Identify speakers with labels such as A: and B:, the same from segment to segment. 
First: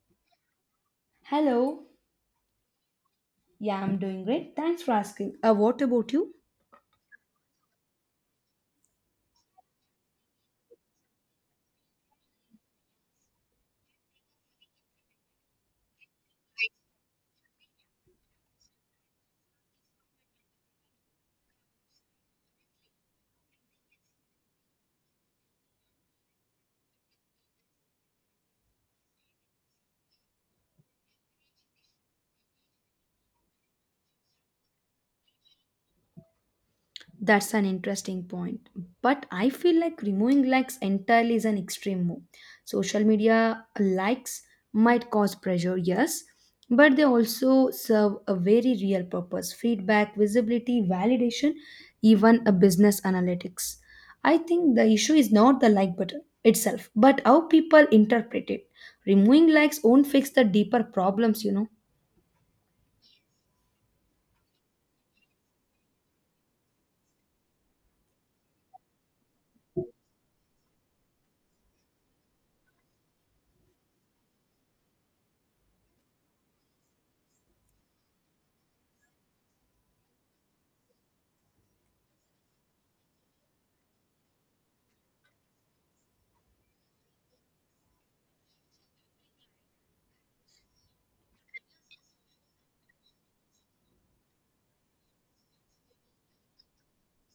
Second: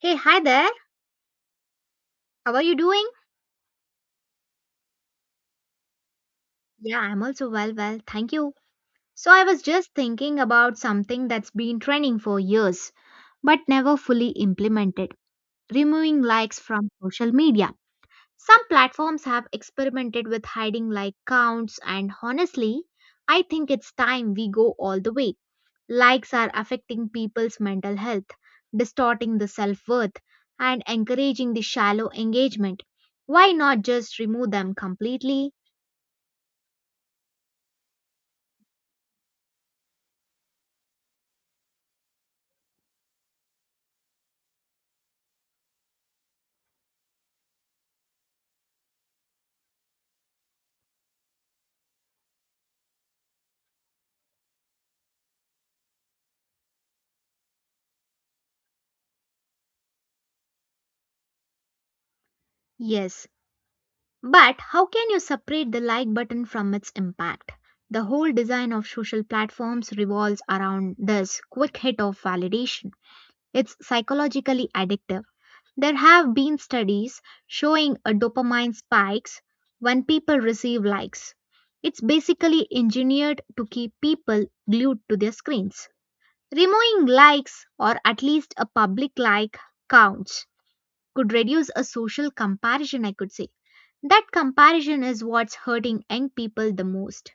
A: Hey, hi there.
B: Hello.
A: How are you doing?
B: Yeah, I'm doing great. Thanks for asking. Uh,
A: Yeah, I'm also well. Thank you. I was just thinking about something that's been trending for years but never fully implemented, removing likes from social media. Some platforms have experimented with hiding like counts, and honestly, I think it's time we go all the way. Likes are affecting people's mental health, distorting the self worth, and encouraging the shallow engagement. Why not just remove them completely?
B: that's an interesting point. But I feel like removing likes entirely is an extreme move. Social media likes might cause pressure, yes, but they also serve a very real purpose feedback, visibility, validation, even a business analytics. I think the issue is not the like button itself, but how people interpret it. Removing likes won't fix the deeper problems.
A: Yes, but how can you separate the like button from its impact? The whole design of social platforms revolves around this quick hit of validation. It's psychologically addictive. There have been studies showing a dopamine spikes when people receive likes. It's basically engineered to keep people glued to their screens. Removing likes, or at least a public like counts, could reduce a social comparison, I could say. That comparison is what's hurting young people the most.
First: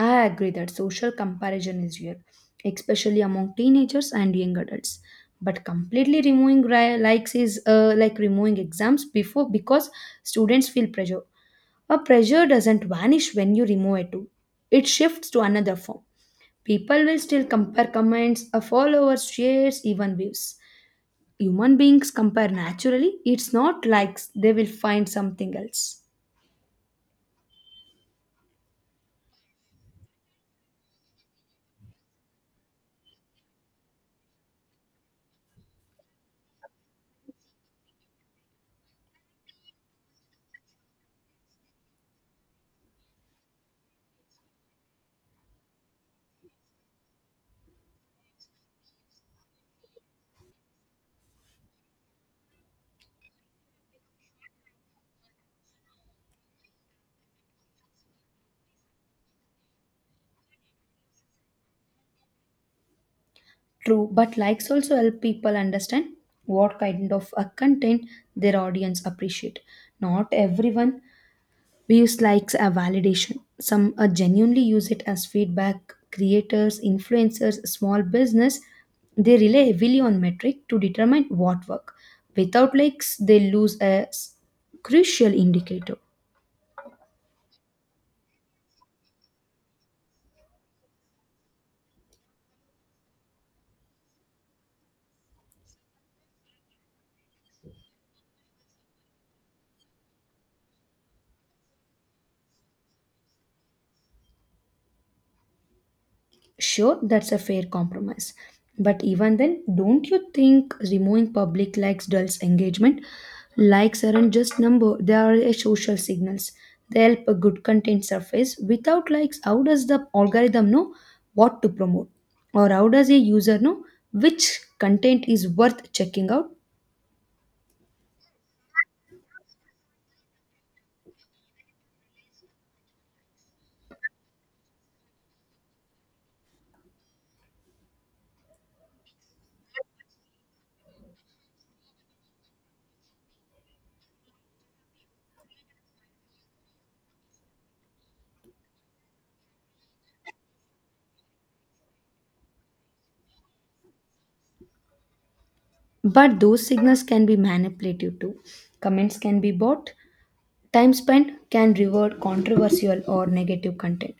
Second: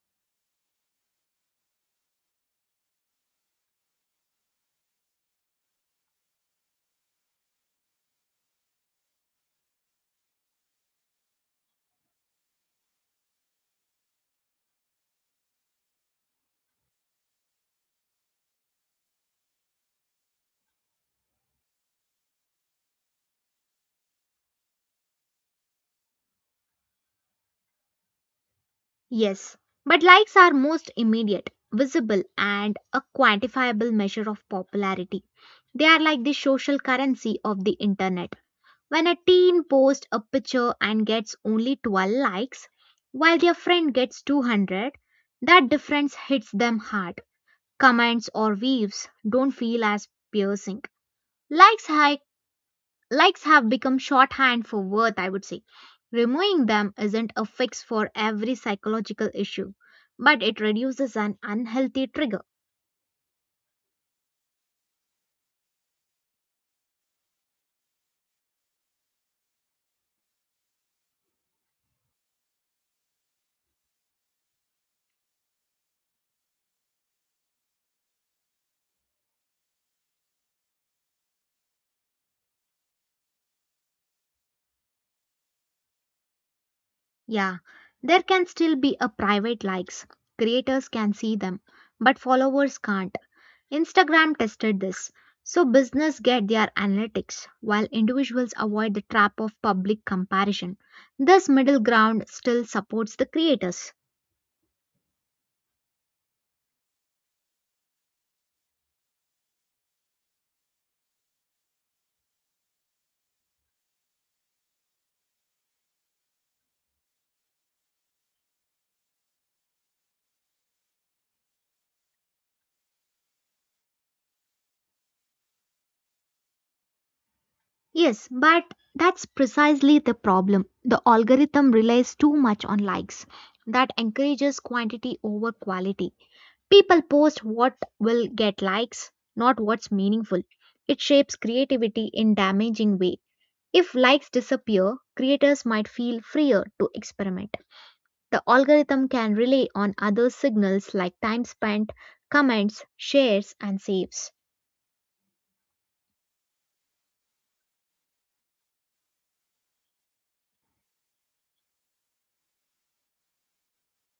B: I agree that social comparison is real, especially among teenagers and young adults. But completely likes is like removing exams before because students feel pressure. A pressure doesn't vanish when you remove it too. It shifts to another form. People will still compare comments, followers, shares, even views. Human beings compare naturally. It's not likes, they will find something else.
A: Yes, but likes are most immediate, visible, and a quantifiable measure of popularity. They are like the social currency of the internet. When a teen posts a picture and gets only 12 likes, while their friend gets 200, that difference hits them hard. Comments or waves don't feel as piercing. Likes I Likes have become shorthand for worth, I would say. Removing them isn't a fix for every psychological issue, but it reduces an unhealthy trigger.
B: True, but likes also help people understand what kind of content their audience appreciate. Not everyone views likes as validation. Some genuinely use it as feedback. Creators, influencers, small business, they rely heavily on metric to determine what work. Without likes, they lose crucial indicator.
A: Yeah, there can still be a private likes. Creators can see them, but followers can't. Instagram tested this. So business get their analytics while individuals avoid the trap of public comparison. This middle ground still supports the creators.
B: Sure, that's a fair compromise. But even then, don't you think removing public likes dulls engagement? Likes aren't just number, they are a social signals. They help a good content surface. Without likes, how does the algorithm know what to promote? Or how does a user know which content is worth checking out?
A: Yes, but that's precisely the problem. The algorithm relies too much on likes. That encourages quantity over quality. People post what will get likes, not what's meaningful. It shapes creativity in damaging way. If likes disappear, creators might feel freer to experiment. The algorithm can rely on other signals like time spent, comments, shares and saves.
B: But those signals can be manipulative too. Comments can be bought. Time spent can reward controversial or negative content.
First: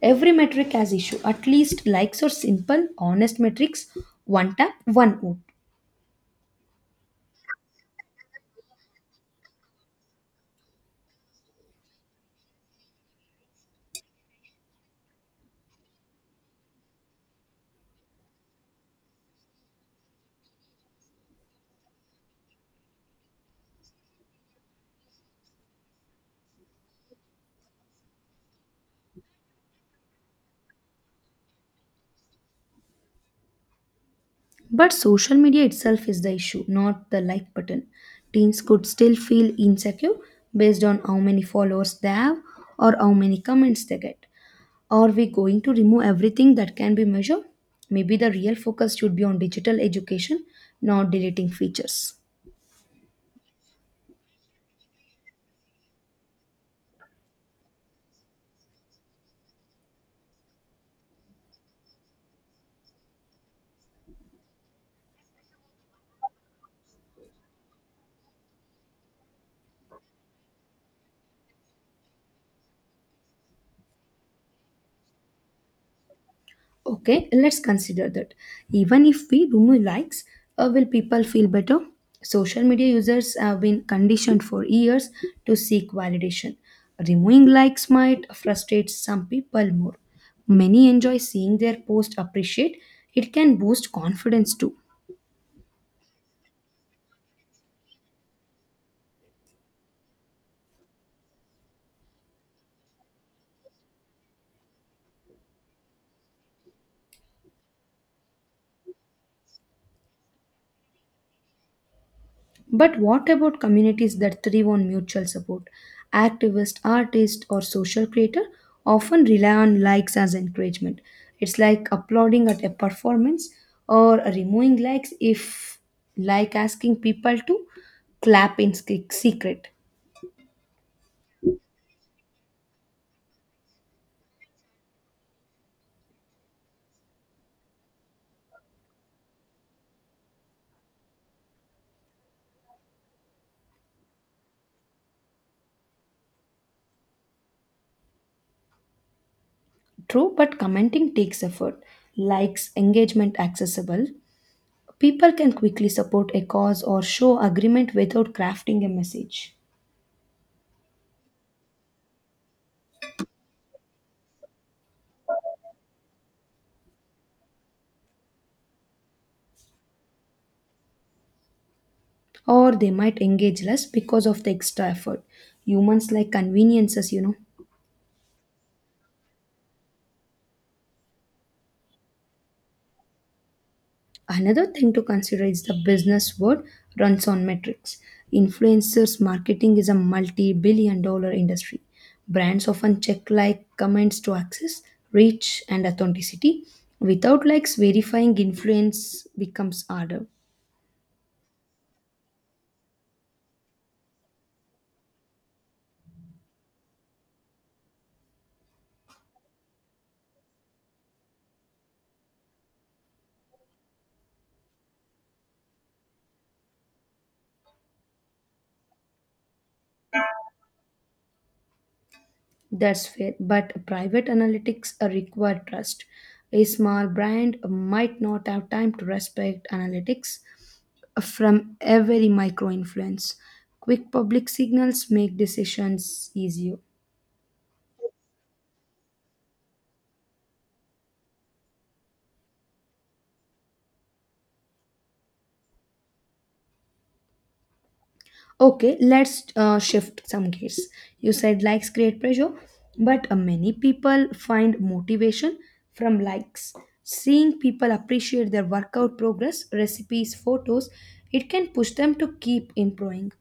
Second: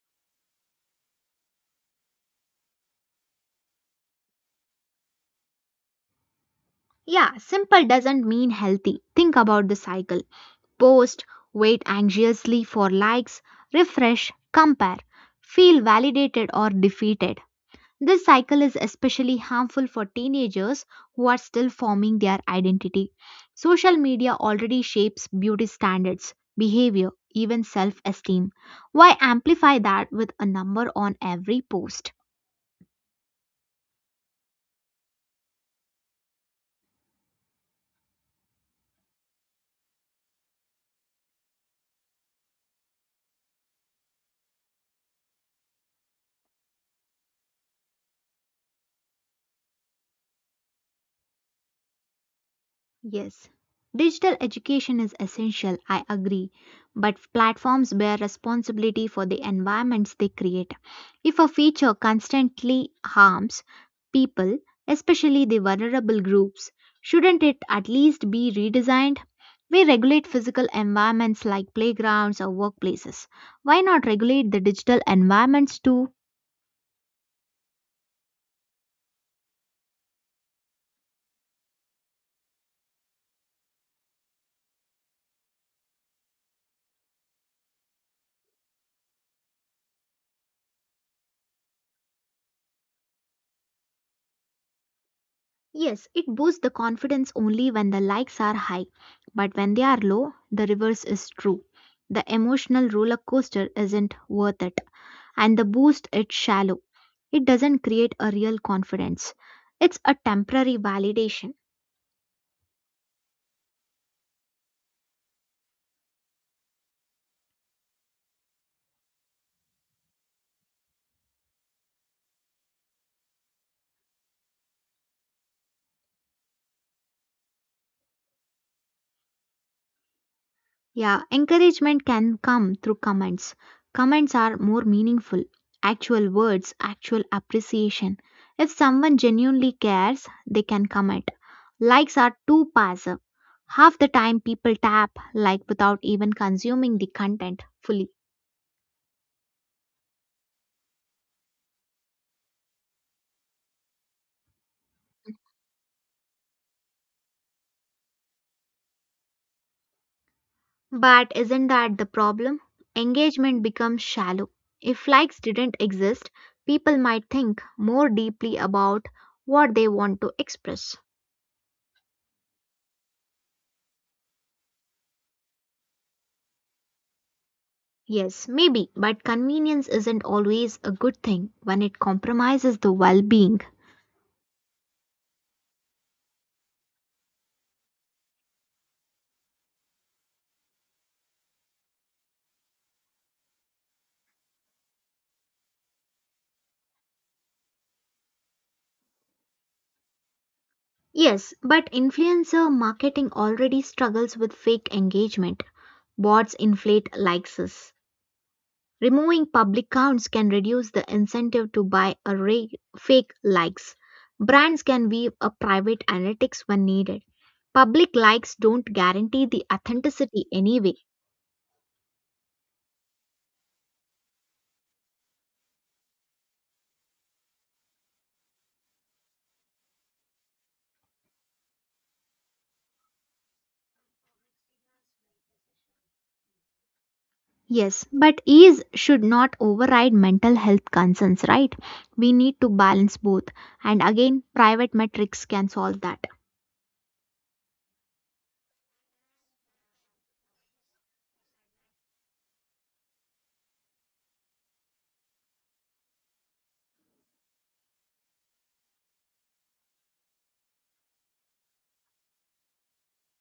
B: Every metric has issue. At least likes or simple, honest metrics, one tap, one vote.
A: Yeah, simple doesn't mean healthy. Think about the cycle. Post, wait anxiously for likes, refresh, compare, feel validated or defeated. This cycle is especially harmful for teenagers who are still forming their identity. Social media already shapes beauty standards, behavior, even self esteem. Why amplify that with a number on every post?
B: But social media itself is the issue, not the like button. Teens could still feel insecure based on how many followers they have or how many comments they get. Are we going to remove everything that can be measured? Maybe the real focus should be on digital education, not deleting features.
A: Yes, digital education is essential, I agree, but platforms bear responsibility for the environments they create. If a feature constantly harms people, especially the vulnerable groups, shouldn't it at least be redesigned? We regulate physical environments like playgrounds or workplaces. Why not regulate the digital environments too?
B: Okay, let's consider that. Even if we remove likes, will people feel better? Social media users have been conditioned for years to seek validation. Removing likes might frustrate some people more. Many enjoy seeing their post appreciate. It can boost confidence too.
A: Yes, it boosts the confidence only when the likes are high, but when they are low, the reverse is true. The emotional roller coaster isn't worth it, and the boost it's shallow. It doesn't create a real confidence. It's a temporary validation.
B: But what about communities that thrive on mutual support? Activists, artists, or social creators often rely on likes as encouragement. It's like applauding at a performance or removing likes if, like, asking people to clap in secret.
A: Yeah, encouragement can come through comments. Comments are more meaningful. Actual words, actual appreciation. If someone genuinely cares, they can comment. Likes are too passive. Half the time people tap like without even consuming the content fully.
B: True, but commenting takes effort. Likes engagement accessible. People can quickly support a cause or show agreement without crafting a message.
A: But isn't that the problem? Engagement becomes shallow. If likes didn't exist, people might think more deeply about what they want to express.
B: Or they might engage less because of the extra effort. Humans like conveniences.
A: Yes, maybe, but convenience isn't always a good thing when it compromises the well being.
B: Another thing to consider is the business world runs on metrics. Influencers marketing is a multi billion dollar industry. Brands often check like comments to access reach and authenticity. Without likes, verifying influence becomes harder.
A: Yes, but influencer marketing already struggles with fake engagement. Bots inflate likes. Removing public counts can reduce the incentive to buy a fake likes. Brands can weave a private analytics when needed. Public likes don't guarantee the authenticity anyway.
B: That's fair, but private analytics require trust. A small brand might not have time to respect analytics from every micro influence. Quick public signals make decisions easier.
A: Yes, but ease should not override mental health concerns, right? We need to balance both. And again, private metrics can solve that.
B: Okay, let's shift some gears. You said likes create pressure, but many people find motivation from likes. Seeing people appreciate their workout progress, recipes, photos, it can push them to keep improving.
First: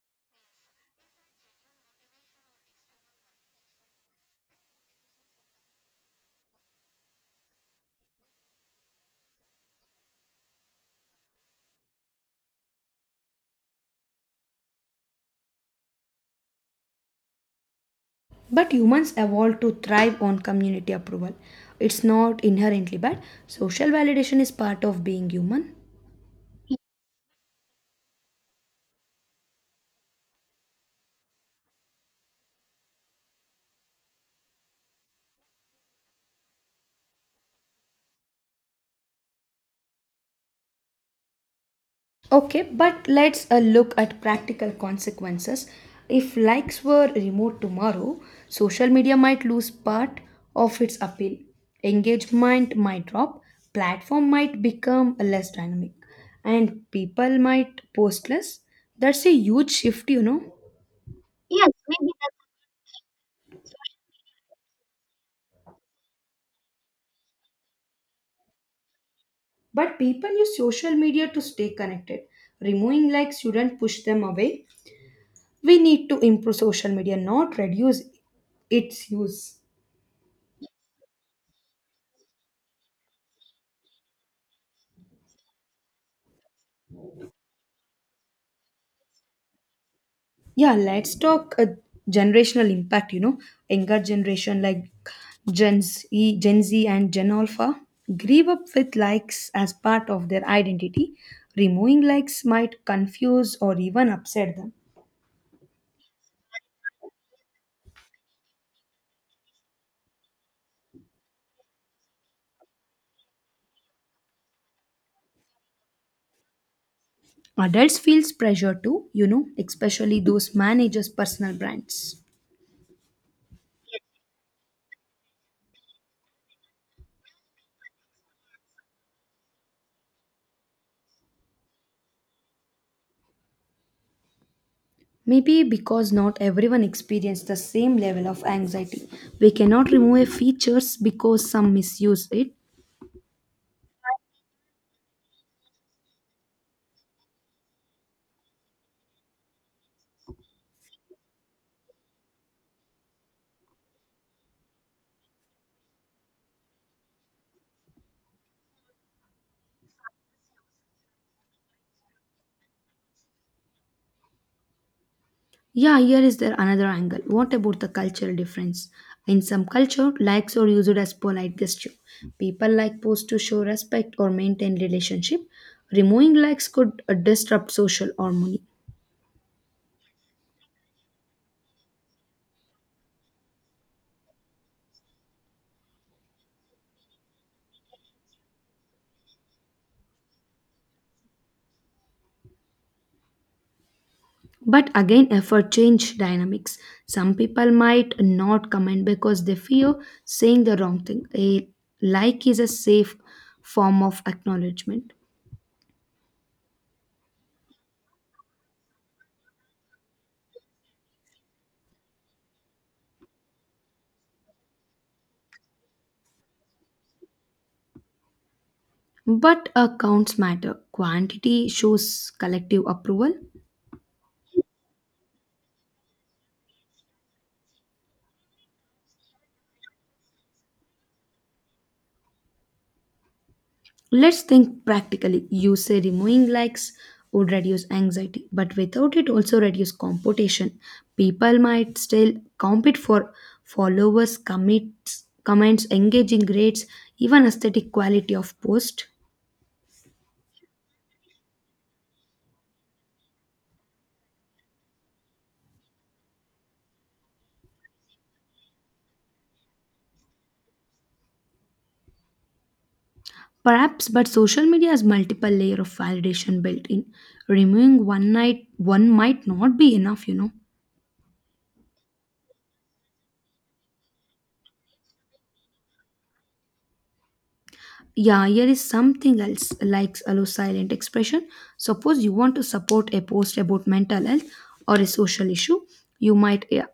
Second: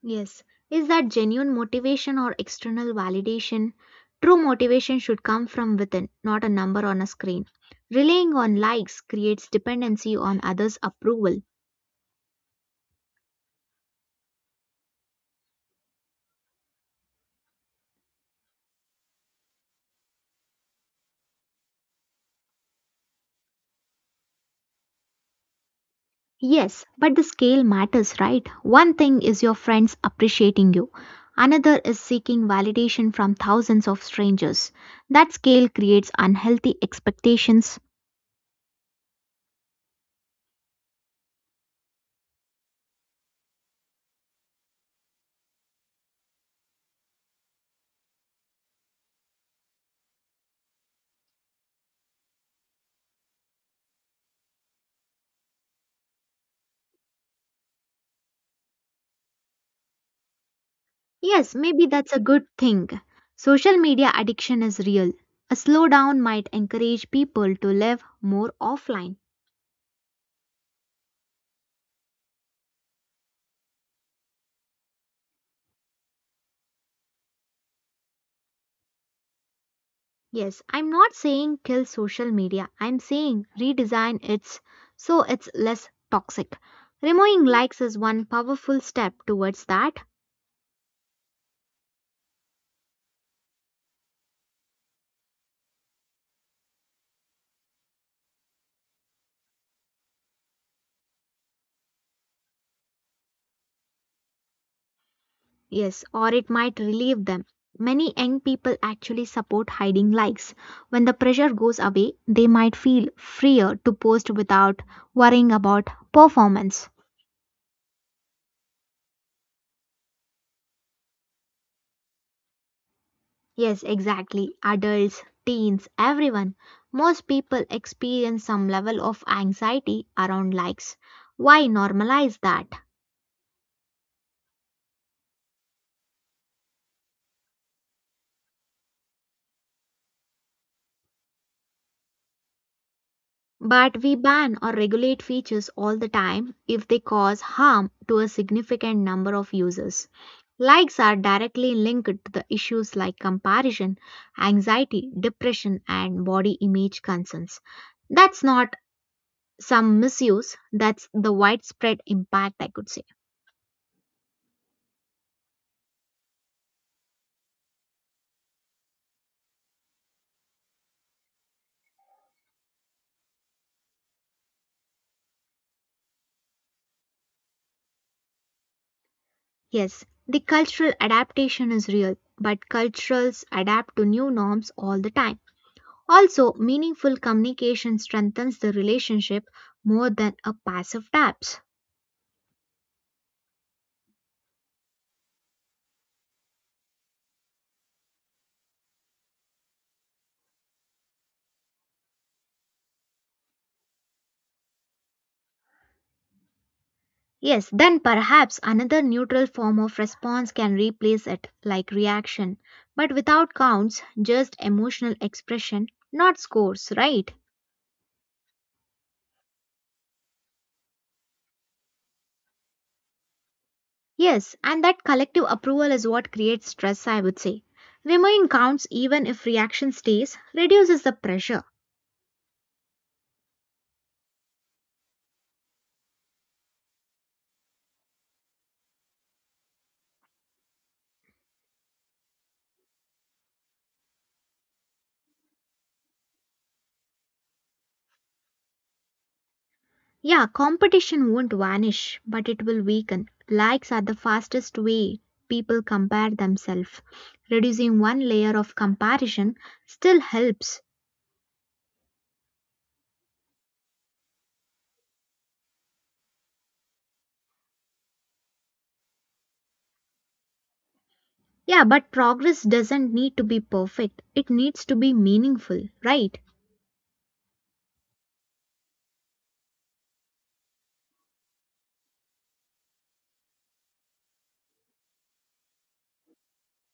A: Yes. Is that genuine motivation or external validation? True motivation should come from within, not a number on a screen. Relying on likes creates dependency on others' approval.
B: But humans evolved to thrive on community approval. It's not inherently bad. Social validation is part of being human.
A: Yes, but the scale matters, right? One thing is your friends appreciating you, another is seeking validation from thousands of strangers. That scale creates unhealthy expectations.
B: Okay, but let's look at practical consequences. If likes were removed tomorrow, social media might lose part of its appeal. Engagement might drop, platform might become less dynamic, and people might post less. That's a huge shift.
A: Yes, maybe that's a good thing. Social media addiction is real. A slowdown might encourage people to live more offline.
B: But people use social media to stay connected. Removing likes shouldn't push them away. We need to improve social media, not reduce its use.
A: Yes, I'm not saying kill social media. I'm saying redesign it so it's less toxic. Removing likes is one powerful step towards that.
B: Yeah, let's talk a generational impact. You know, younger generation like Gen Z and Gen Alpha grew up with likes as part of their identity. Removing likes might confuse or even upset them.
A: Yes, or it might relieve them. Many young people actually support hiding likes. When the pressure goes away, they might feel freer to post without worrying about performance.
B: Adults feels pressure too, you know, especially those managers personal brands.
A: Yes, exactly. Adults, teens, everyone. Most people experience some level of anxiety around likes. Why normalize that?
B: Maybe because not everyone experiences the same level of anxiety. We cannot remove a features because some misuse it.
A: But we ban or regulate features all the time if they cause harm to a significant number of users. Likes are directly linked to the issues like comparison, anxiety, depression, and body image concerns. That's not some misuse, that's the widespread impact, I could say.
B: Yeah, here is there another angle. What about the cultural difference? In some culture, likes are used as polite gesture. People like posts to show respect or maintain relationship. Removing likes could disrupt social harmony.
A: Yes, the cultural adaptation is real, but cultures adapt to new norms all the time. Also, meaningful communication strengthens the relationship more than a passive taps.
B: But again, effort change dynamics. Some people might not comment because they fear saying the wrong thing. A like is a safe form of acknowledgement.
A: Yes, then perhaps another neutral form of response can replace it, like reaction, but without counts, just emotional expression, not scores, right?
B: But accounts matter. Quantity shows collective approval.
A: Yes, and that collective approval is what creates stress, I would say. Remaining counts even if reaction stays, reduces the pressure.
B: Let's think practically. You say removing likes would reduce anxiety, but without it also reduce competition. People might still compete for followers, commits, comments, engaging rates, even aesthetic quality of post.
A: Yeah, competition won't vanish, but it will weaken. Likes are the fastest way people compare themselves. Reducing one layer of comparison still helps.
B: Perhaps, but social media has multiple layer of validation built in. Removing one might not be enough.
A: Yeah, but progress doesn't need to be perfect, it needs to be meaningful, right?
B: Yeah, here is something else like allow silent expression. Suppose you want to support a post about mental health or a social issue, you might yeah,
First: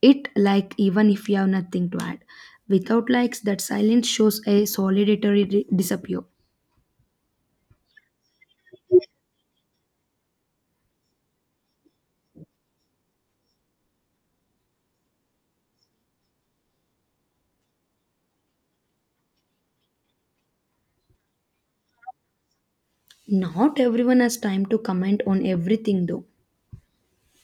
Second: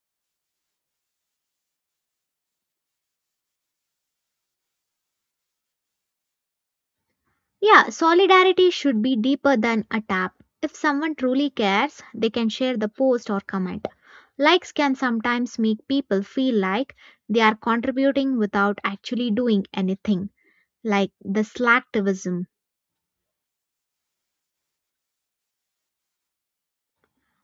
B: it like even if you have nothing to add. Without likes, that silence shows a disappear.
A: Yeah, solidarity should be deeper than a tap. If someone truly cares, they can share the post or comment. Likes can sometimes make people feel like they are contributing without actually doing anything, like the slacktivism.
B: Not everyone has time to comment on everything though.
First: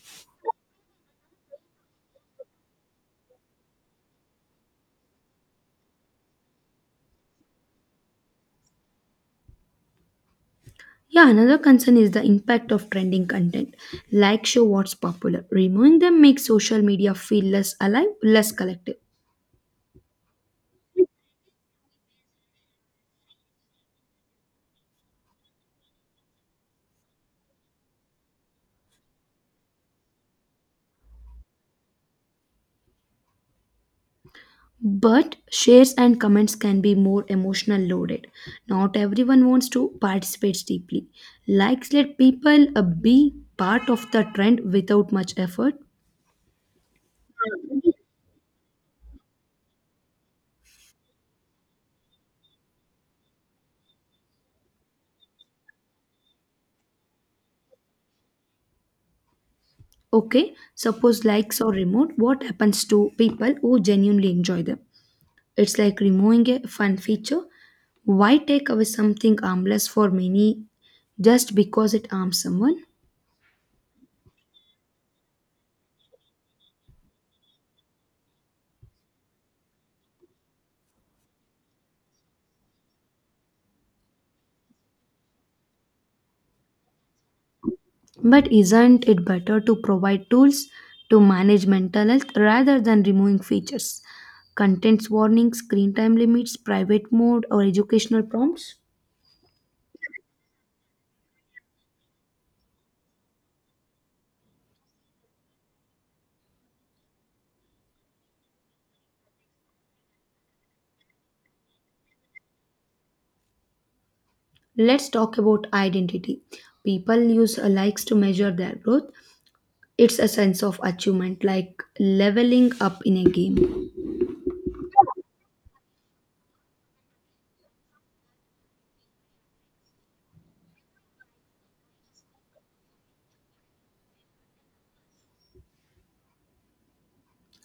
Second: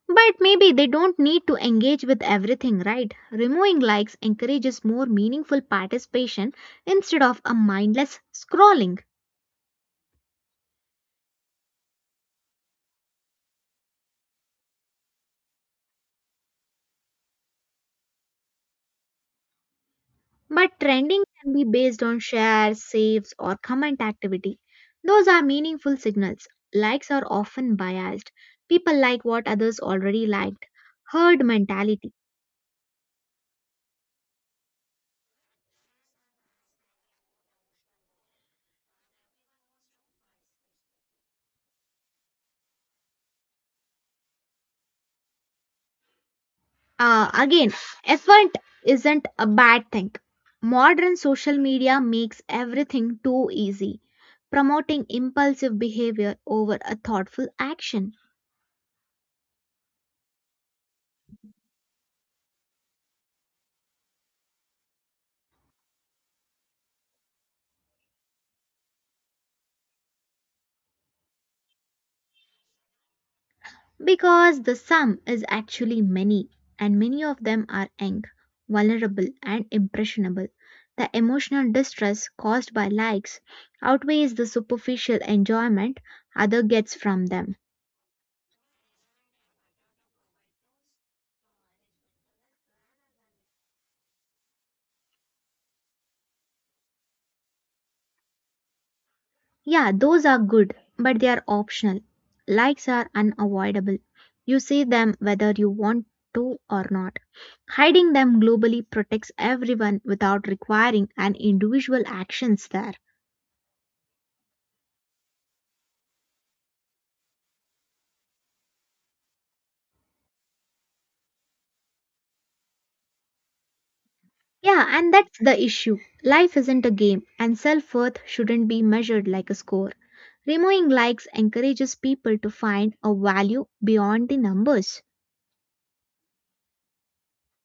A: But maybe they don't need to engage with everything, right? Removing likes encourages more meaningful participation instead of a mindless scrolling.
B: Yeah, another concern is the impact of trending content. Like show what's popular. Removing them makes social media feel less alive, less collective.
A: But trending can be based on shares, saves, or comment activity. Those are meaningful signals. Likes are often biased. People like what others already liked. Herd mentality.
B: But shares and comments can be more emotional loaded. Not everyone wants to participate deeply. Likes let people be part of the trend without much effort.
A: Again, effort isn't a bad thing. Modern social media makes everything too easy, promoting impulsive behavior over a thoughtful action.
B: Okay, suppose likes are removed, what happens to people who genuinely enjoy them? It's like removing a fun feature. Why take away something harmless for many just because it harms someone?
A: Because the sum is actually many, and many of them are young, vulnerable, and impressionable. The emotional distress caused by likes outweighs the superficial enjoyment other gets from them.
B: But isn't it better to provide tools to manage mental health rather than removing features? Contents warnings, screen time limits, private mode, or educational prompts?
A: Yeah, those are good, but they are optional. Likes are unavoidable. You see them whether you want to or not. Hiding them globally protects everyone without requiring an individual actions there.
B: Let's talk about identity. People use likes to measure their growth. It's a sense of achievement, like leveling up in a game.
A: Yeah, and that's the issue. Life isn't a game, and self worth shouldn't be measured like a score. Removing likes encourages people to find a value beyond the numbers.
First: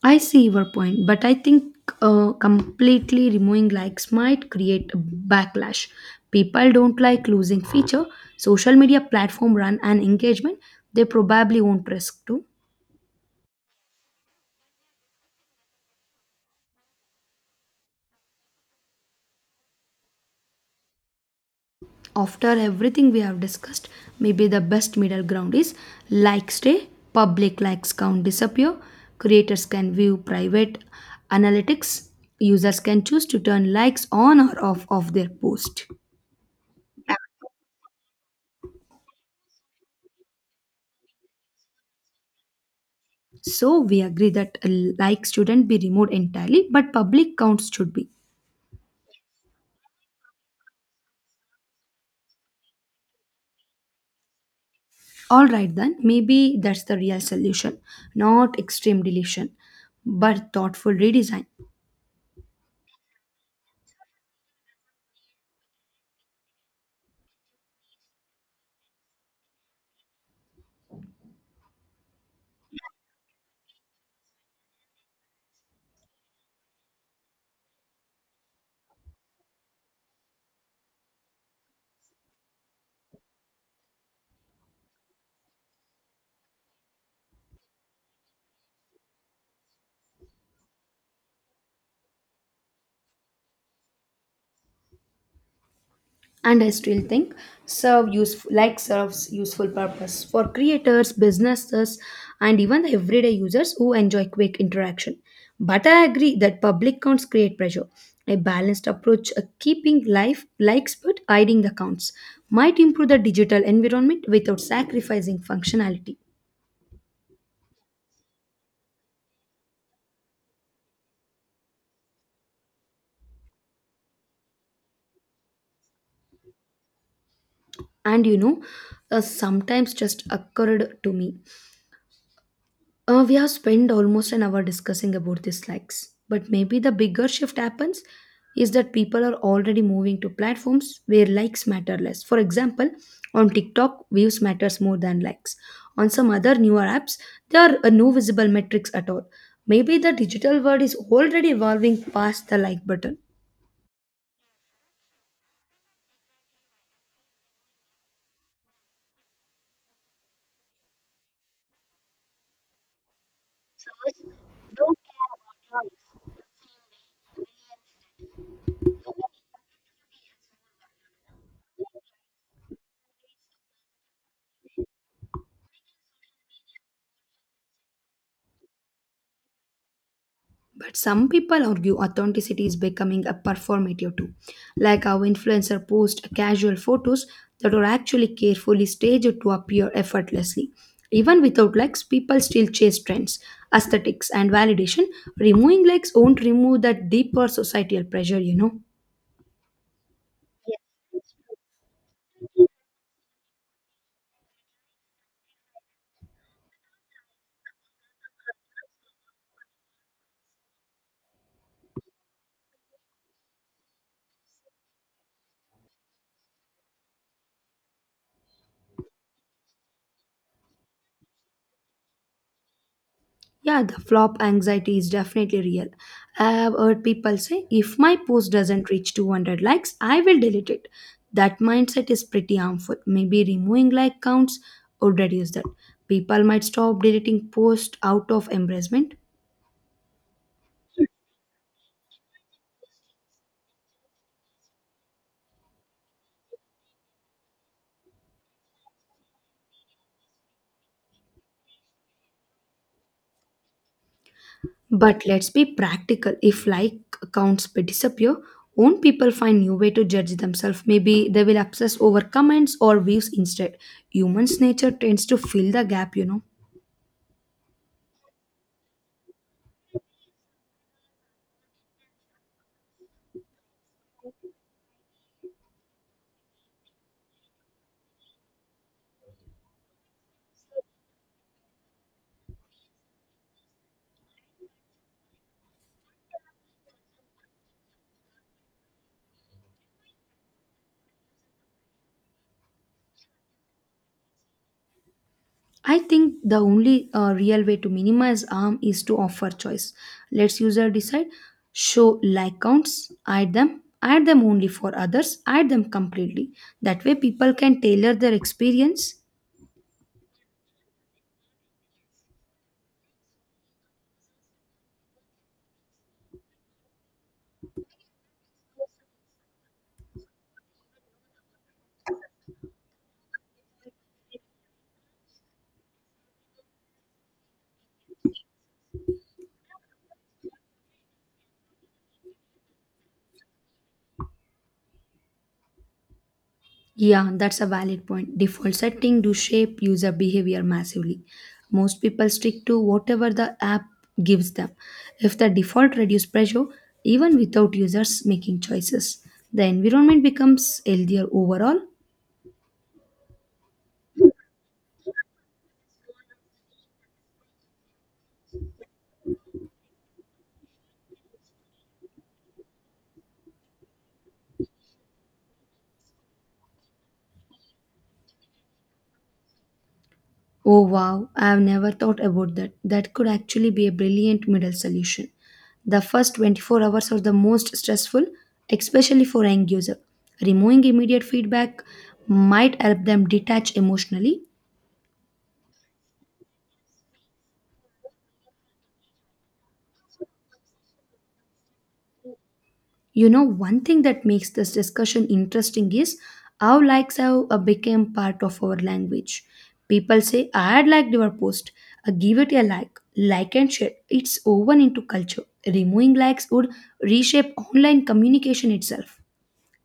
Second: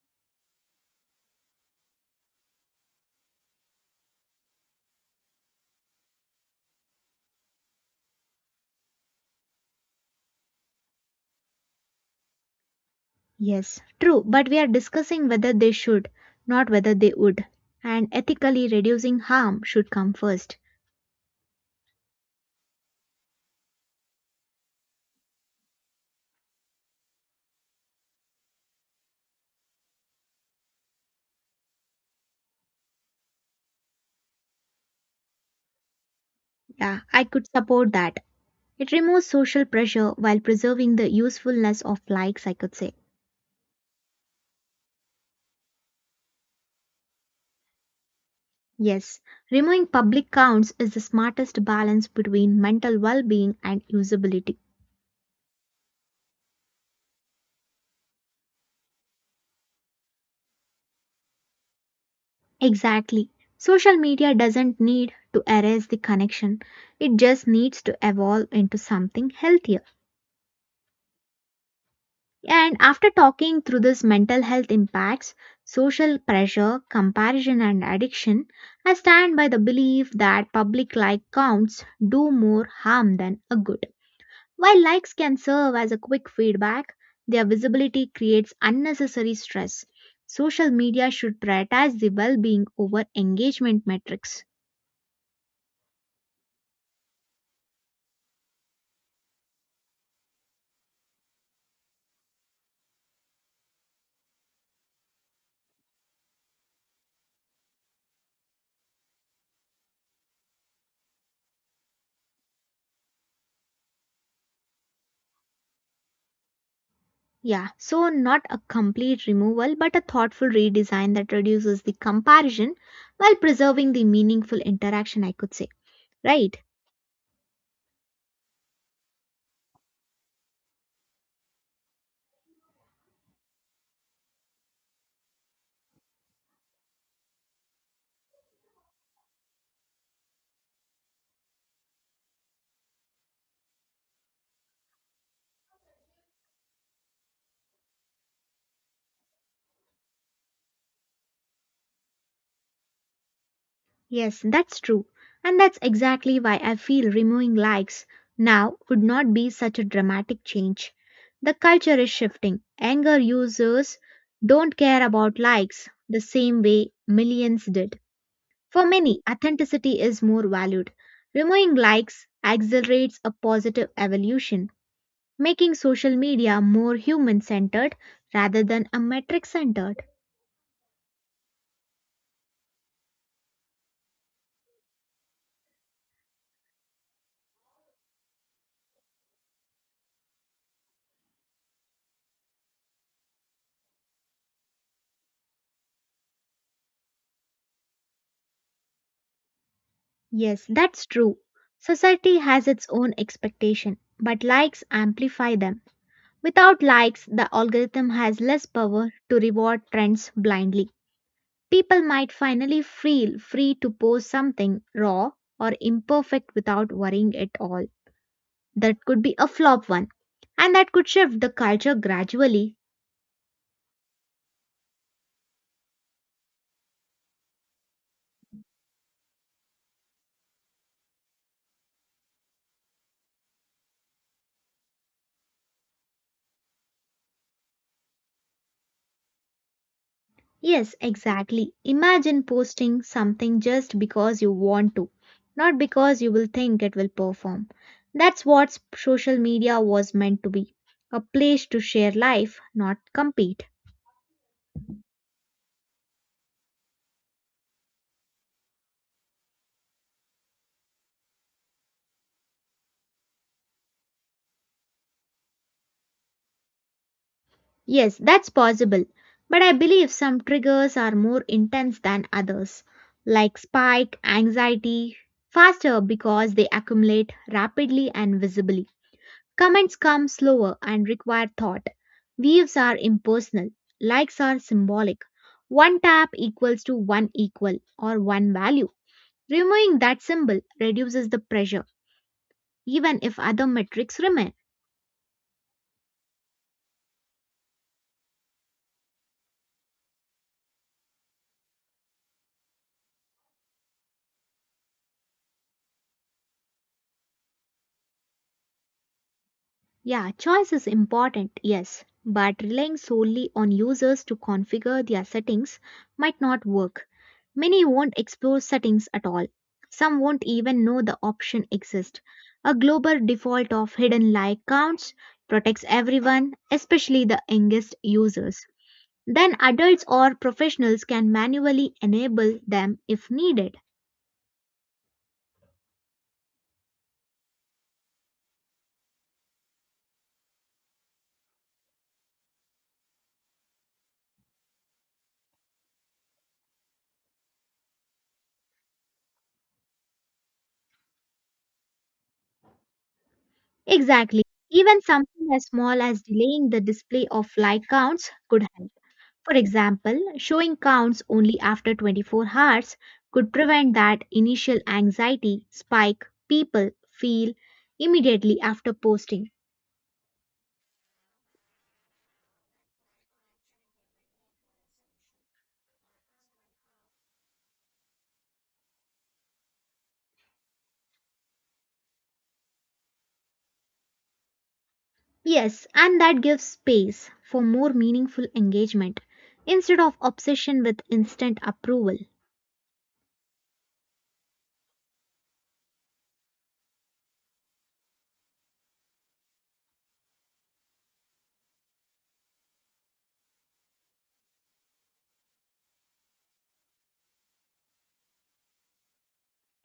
B: I see your point, but I think completely removing likes might create a backlash. People don't like losing feature. Social media platform run and engagement, they probably won't press to.
A: Yes, true, but we are discussing whether they should, not whether they would. And ethically reducing harm should come first.
B: After everything we have discussed, maybe the best middle ground is likes stay, public likes count disappear, creators can view private analytics, users can choose to turn likes on or off of their post.
A: Yeah, I could support that. It removes social pressure while preserving the usefulness of likes, I could say.
B: So we agree that likes shouldn't be removed entirely, but public counts should be.
A: Yes, removing public counts is the smartest balance between mental well being and usability.
B: All right, then maybe that's the real solution, not extreme deletion, but thoughtful redesign.
A: Exactly. Social media doesn't need to erase the connection, it just needs to evolve into something healthier. And after talking through this mental health impacts, social pressure, comparison, and addiction, I stand by the belief that public like counts do more harm than a good. While likes can serve as a quick feedback, their visibility creates unnecessary stress. Social media should prioritize the well being over engagement metrics.
B: And I still think serves useful purpose for creators businesses and even the everyday users who enjoy quick interaction, but I agree that public counts create pressure. A balanced approach, keeping life likes but hiding the counts, might improve the digital environment without sacrificing functionality.
A: Yeah, so not a complete removal, but a thoughtful redesign that reduces the comparison while preserving the meaningful interaction, I could say. Right?
B: And you know, sometimes just occurred to me, we have spent almost an hour discussing about these likes, but maybe the bigger shift happens is that people are already moving to platforms where likes matter less. For example, on TikTok, views matters more than likes. On some other newer apps, there are no visible metrics at all. Maybe the digital world is already evolving past the like button.
A: Yes, that's true. And that's exactly why I feel removing likes now would not be such a dramatic change. The culture is shifting. Anger users don't care about likes the same way millions did. For many, authenticity is more valued. Removing likes accelerates a positive evolution, making social media more human centered rather than a metric centered.
B: But some people argue authenticity is becoming a performative too, like how influencer post casual photos that are actually carefully staged to appear effortlessly. Even without likes, people still chase trends, aesthetics, and validation. Removing likes won't remove that deeper societal pressure.
A: Yes, that's true. Society has its own expectation, but likes amplify them. Without likes, the algorithm has less power to reward trends blindly. People might finally feel free to post something raw or imperfect without worrying at all. That could be a flop one, and that could shift the culture gradually.
B: Yeah, the flop anxiety is definitely real. I have heard people say, if my post doesn't reach 200 likes, I will delete it. That mindset is pretty harmful. Maybe removing like counts would reduce that. People might stop deleting posts out of embarrassment.
A: Yes, exactly. Imagine posting something just because you want to, not because you will think it will perform. That's what social media was meant to be, a place to share life, not compete.
B: But let's be practical. If like accounts disappear, won't people find new way to judge themselves? Maybe they will obsess over comments or views instead. Humans' nature tends to fill the gap.
A: Yes, that's possible. But I believe some triggers are more intense than others, like spike, anxiety, faster because they accumulate rapidly and visibly. Comments come slower and require thought. Waves are impersonal, likes are symbolic. One tap equals to one equal or one value. Removing that symbol reduces the pressure, even if other metrics remain.
B: I think the only real way to minimize harm is to offer choice. Let's user decide, show like counts, add them only for others, add them completely. That way people can tailor their experience.
A: Yeah, choice is important, yes, but relying solely on users to configure their settings might not work. Many won't explore settings at all. Some won't even know the option exists. A global default of hidden like counts protects everyone, especially the youngest users. Then adults or professionals can manually enable them if needed.
B: Yeah, that's a valid point. Default setting do shape user behavior massively. Most people stick to whatever the app gives them. If the default reduce pressure, even without users making choices, the environment becomes healthier overall.
A: Exactly. Even something as small as delaying the display of like counts could help. For example, showing counts only after 24 hours could prevent that initial anxiety spike people feel immediately after posting.
B: Oh wow, I have never thought about that. That could actually be a brilliant middle solution. The first 24 hours are the most stressful, especially for end user. Removing immediate feedback might help them detach emotionally.
A: Yes, and that gives space for more meaningful engagement instead of obsession with instant approval.
B: You know, one thing that makes this discussion interesting is how likes have become part of our language. People say, I had liked your post, give it a like and share. It's woven into culture. Removing likes would reshape online communication itself.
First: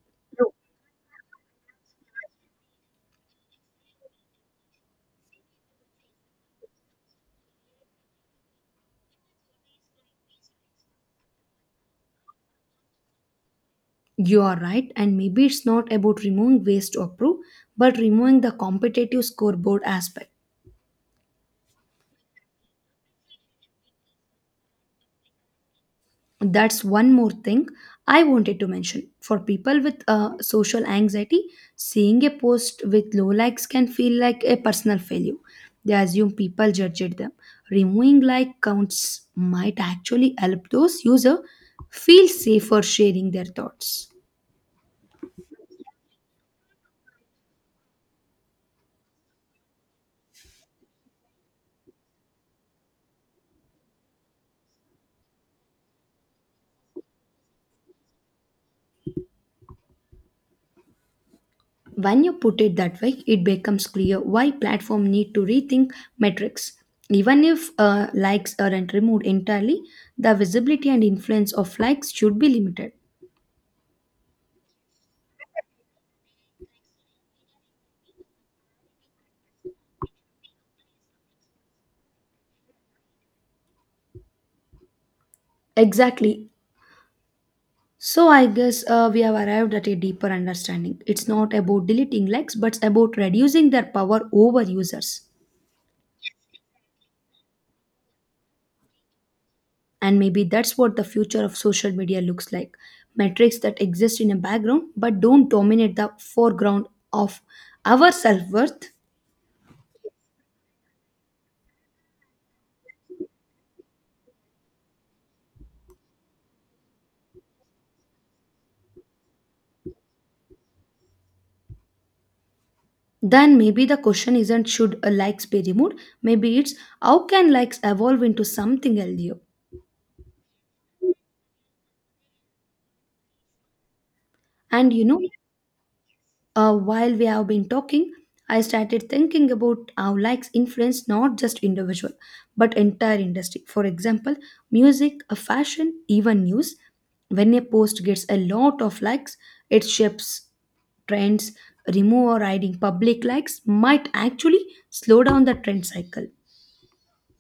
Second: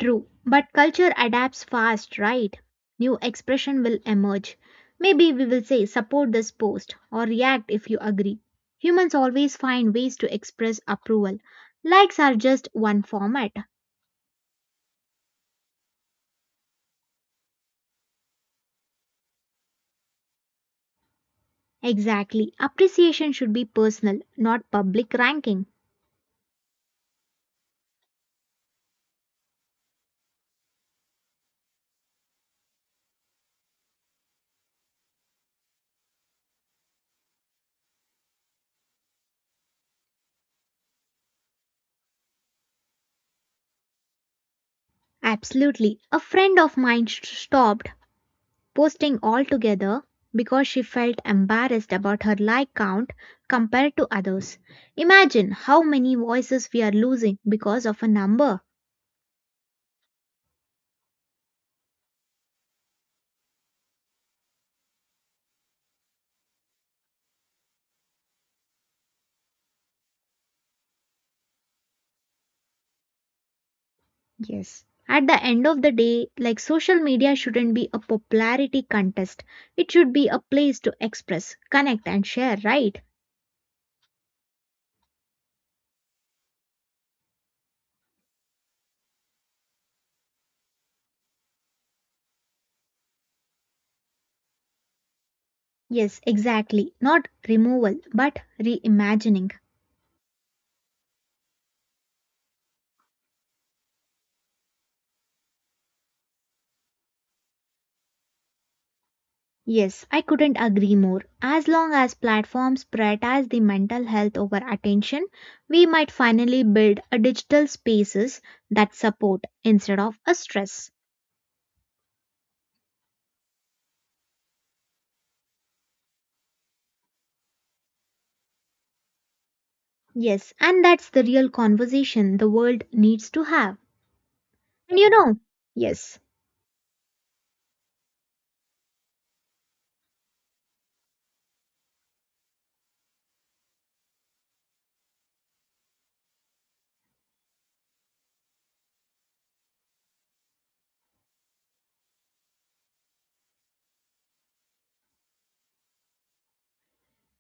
A: True, but culture adapts fast, right? New expression will emerge. Maybe we will say support this post or react if you agree. Humans always find ways to express approval. Likes are just one format.
B: You are right, and maybe it's not about removing ways to approve, but removing the competitive scoreboard aspect.
A: Exactly. Appreciation should be personal, not public ranking.
B: That's one more thing I wanted to mention. For people with social anxiety, seeing a post with low likes can feel like a personal failure. They assume people judged them. Removing like counts might actually help those users feel safer sharing their thoughts.
A: Absolutely. A friend of mine stopped posting altogether because she felt embarrassed about her like count compared to others. Imagine how many voices we are losing because of a number.
B: When you put it that way it becomes clear why platform need to rethink metrics. Even if likes aren't removed entirely, the visibility and influence of likes should be limited.
A: Yes. At the end of the day, like social media shouldn't be a popularity contest. It should be a place to express, connect, and share, right?
B: Exactly. So I guess we have arrived at a deeper understanding. It's not about deleting likes, but it's about reducing their power over users.
A: Yes, exactly. Not removal, but reimagining.
B: And maybe that's what the future of social media looks like. Metrics that exist in a background but don't dominate the foreground of our self worth.
A: Yes, I couldn't agree more. As long as platforms prioritize the mental health over attention, we might finally build a digital spaces that support instead of a stress.
B: Then maybe the question isn't should a likes be removed? Maybe it's how can likes evolve into something healthier?
A: Yes, and that's the real conversation the world needs to have.
B: And
A: And
B: you
A: you
B: know,
A: know, yes,
B: While we have been talking, I started thinking about how likes influence not just individual but entire industry. For example, music, fashion, even news. When a post gets a lot of likes, it shapes trends. Remove or hiding public likes might actually slow down the trend cycle.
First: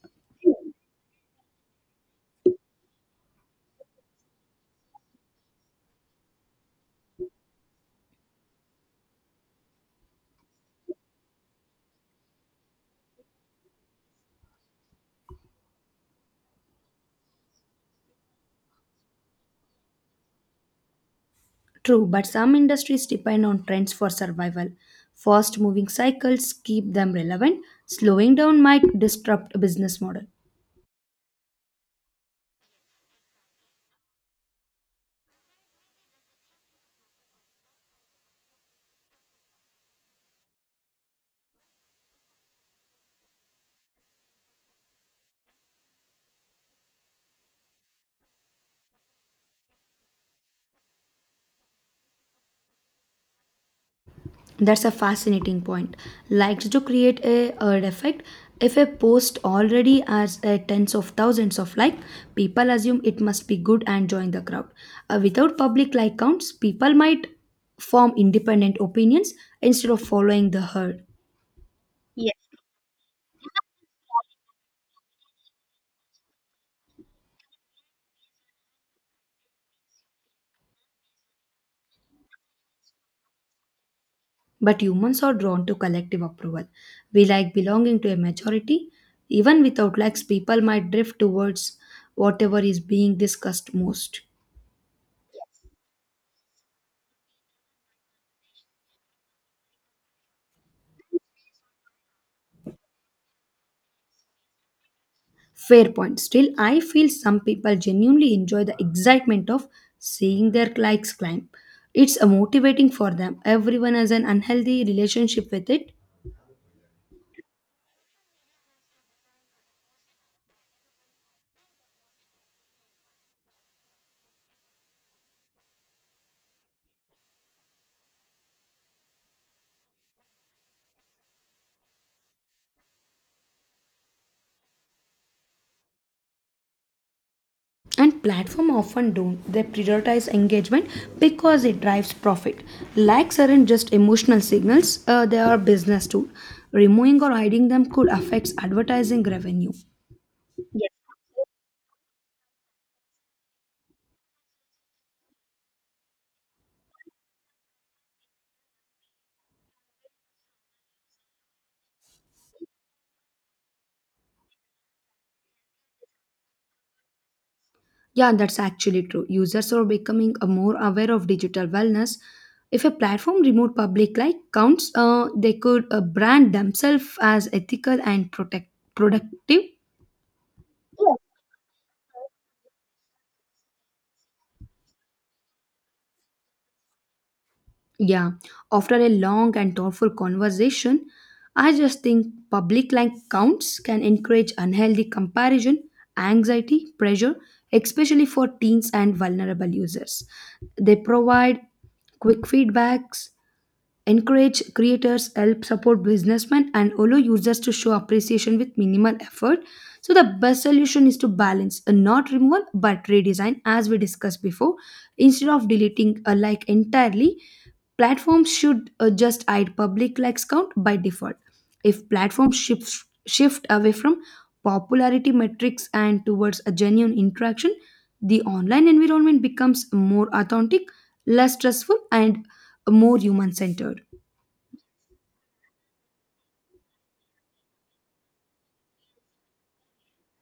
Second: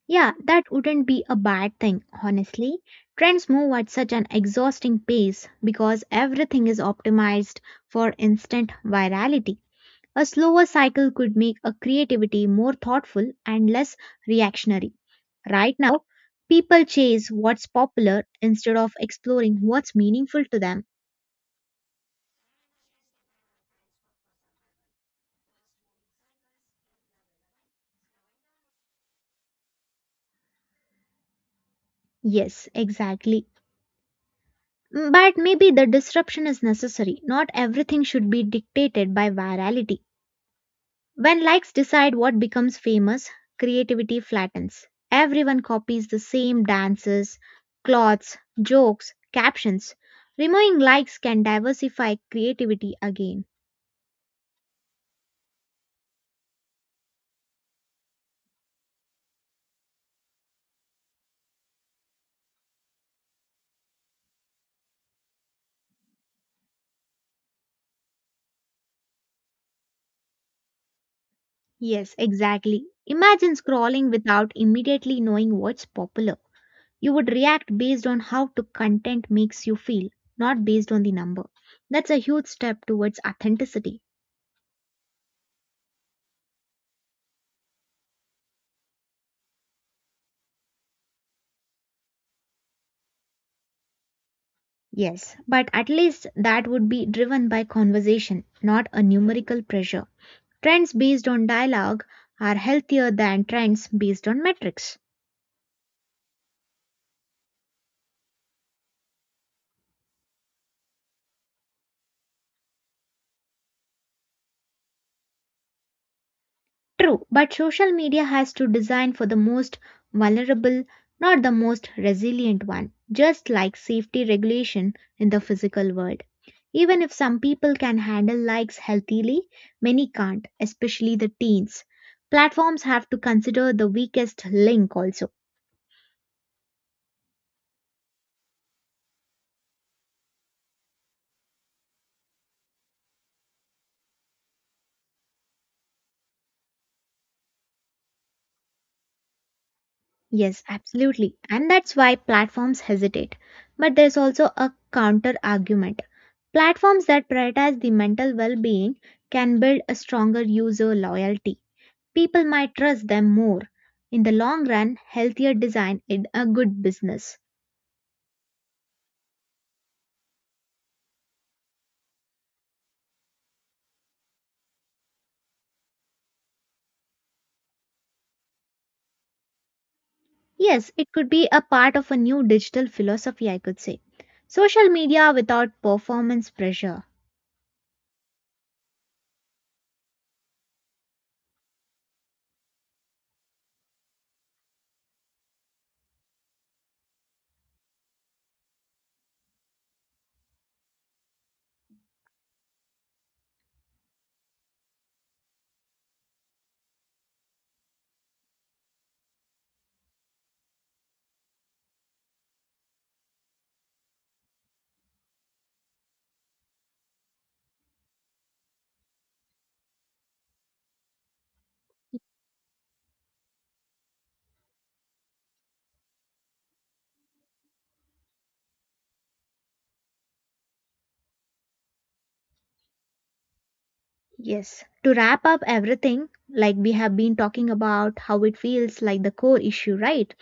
A: yeah, that wouldn't be a bad thing, honestly. Trends move at such an exhausting pace because everything is optimized for instant virality. A slower cycle could make a creativity more thoughtful and less reactionary. Right now, people chase what's popular instead of exploring what's meaningful to them.
B: True, but some industries depend on trends for survival. Fast moving cycles keep them relevant. Slowing down might disrupt a business model.
A: Yes, exactly. But maybe the disruption is necessary. Not everything should be dictated by virality. When likes decide what becomes famous, creativity flattens. Everyone copies the same dances, clothes, jokes, captions. Removing likes can diversify creativity again.
B: That's a fascinating point. Likes to create a, herd effect. If a post already has a tens of thousands of like, people assume it must be good and join the crowd. Without public like counts, people might form independent opinions instead of following the herd.
A: Yes, exactly. Imagine scrolling without immediately knowing what's popular. You would react based on how the content makes you feel, not based on the number. That's a huge step towards authenticity.
B: But humans are drawn to collective approval. We like belonging to a majority. Even without likes, people might drift towards whatever is being discussed most.
A: Yes, but at least that would be driven by conversation, not a numerical pressure. Trends based on dialogue are healthier than trends based on metrics.
B: Fair point. Still, I feel some people genuinely enjoy the excitement of seeing their likes climb. It's a motivating for them. Everyone has an unhealthy relationship with it,
A: True, but social media has to design for the most vulnerable, not the most resilient one, just like safety regulation in the physical world. Even if some people can handle likes healthily, many can't, especially the teens. Platforms have to consider the weakest link also.
B: and platform often don't. They prioritize engagement because it drives profit. Likes aren't just emotional signals; they are business tool. Removing or hiding them could affect advertising revenue.
A: Yes, absolutely. And that's why platforms hesitate. But there's also a counter argument. Platforms that prioritize the mental well being can build a stronger user loyalty. People might trust them more. In the long run, healthier design is a good business.
B: Yeah, that's actually true. Users are becoming more aware of digital wellness. If a platform removed public like counts, they could brand themselves as ethical and protect productive.
A: Yes, it could be a part of a new digital philosophy, I could say. Social media without performance pressure.
B: Yeah. After a long and thoughtful conversation, I just think public like counts can encourage unhealthy comparison, anxiety, pressure, especially for teens and vulnerable users. They provide quick feedbacks, encourage creators, help support businessmen, and allow users to show appreciation with minimal effort. So the best solution is to balance a not removal but redesign as we discussed before. Instead of deleting a like entirely, platforms should just hide public likes count by default. If platforms shift away from popularity metrics and towards a genuine interaction, the online environment becomes more authentic, less stressful, and more human centered.
A: Yes. To wrap up everything, like we have been talking about how it feels like the core issue, right?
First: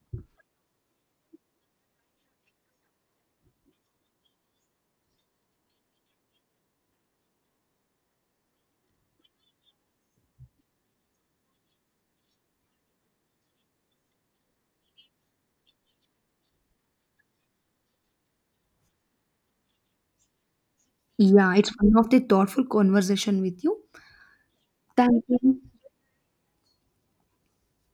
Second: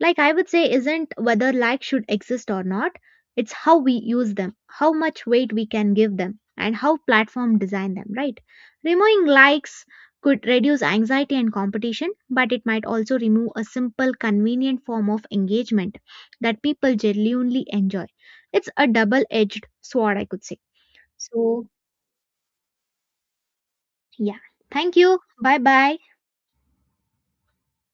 A: Like, I would say isn't whether likes should exist or not. It's how we use them, how much weight we can give them, and how platform design them, right? Removing likes could reduce anxiety and competition, but it might also remove a simple convenient form of engagement that people genuinely enjoy. It's a double edged sword, I could say.
B: Yeah,
A: So,
B: it's one of the thoughtful conversation with you.
A: yeah, thank you.
B: Thank
A: Bye bye.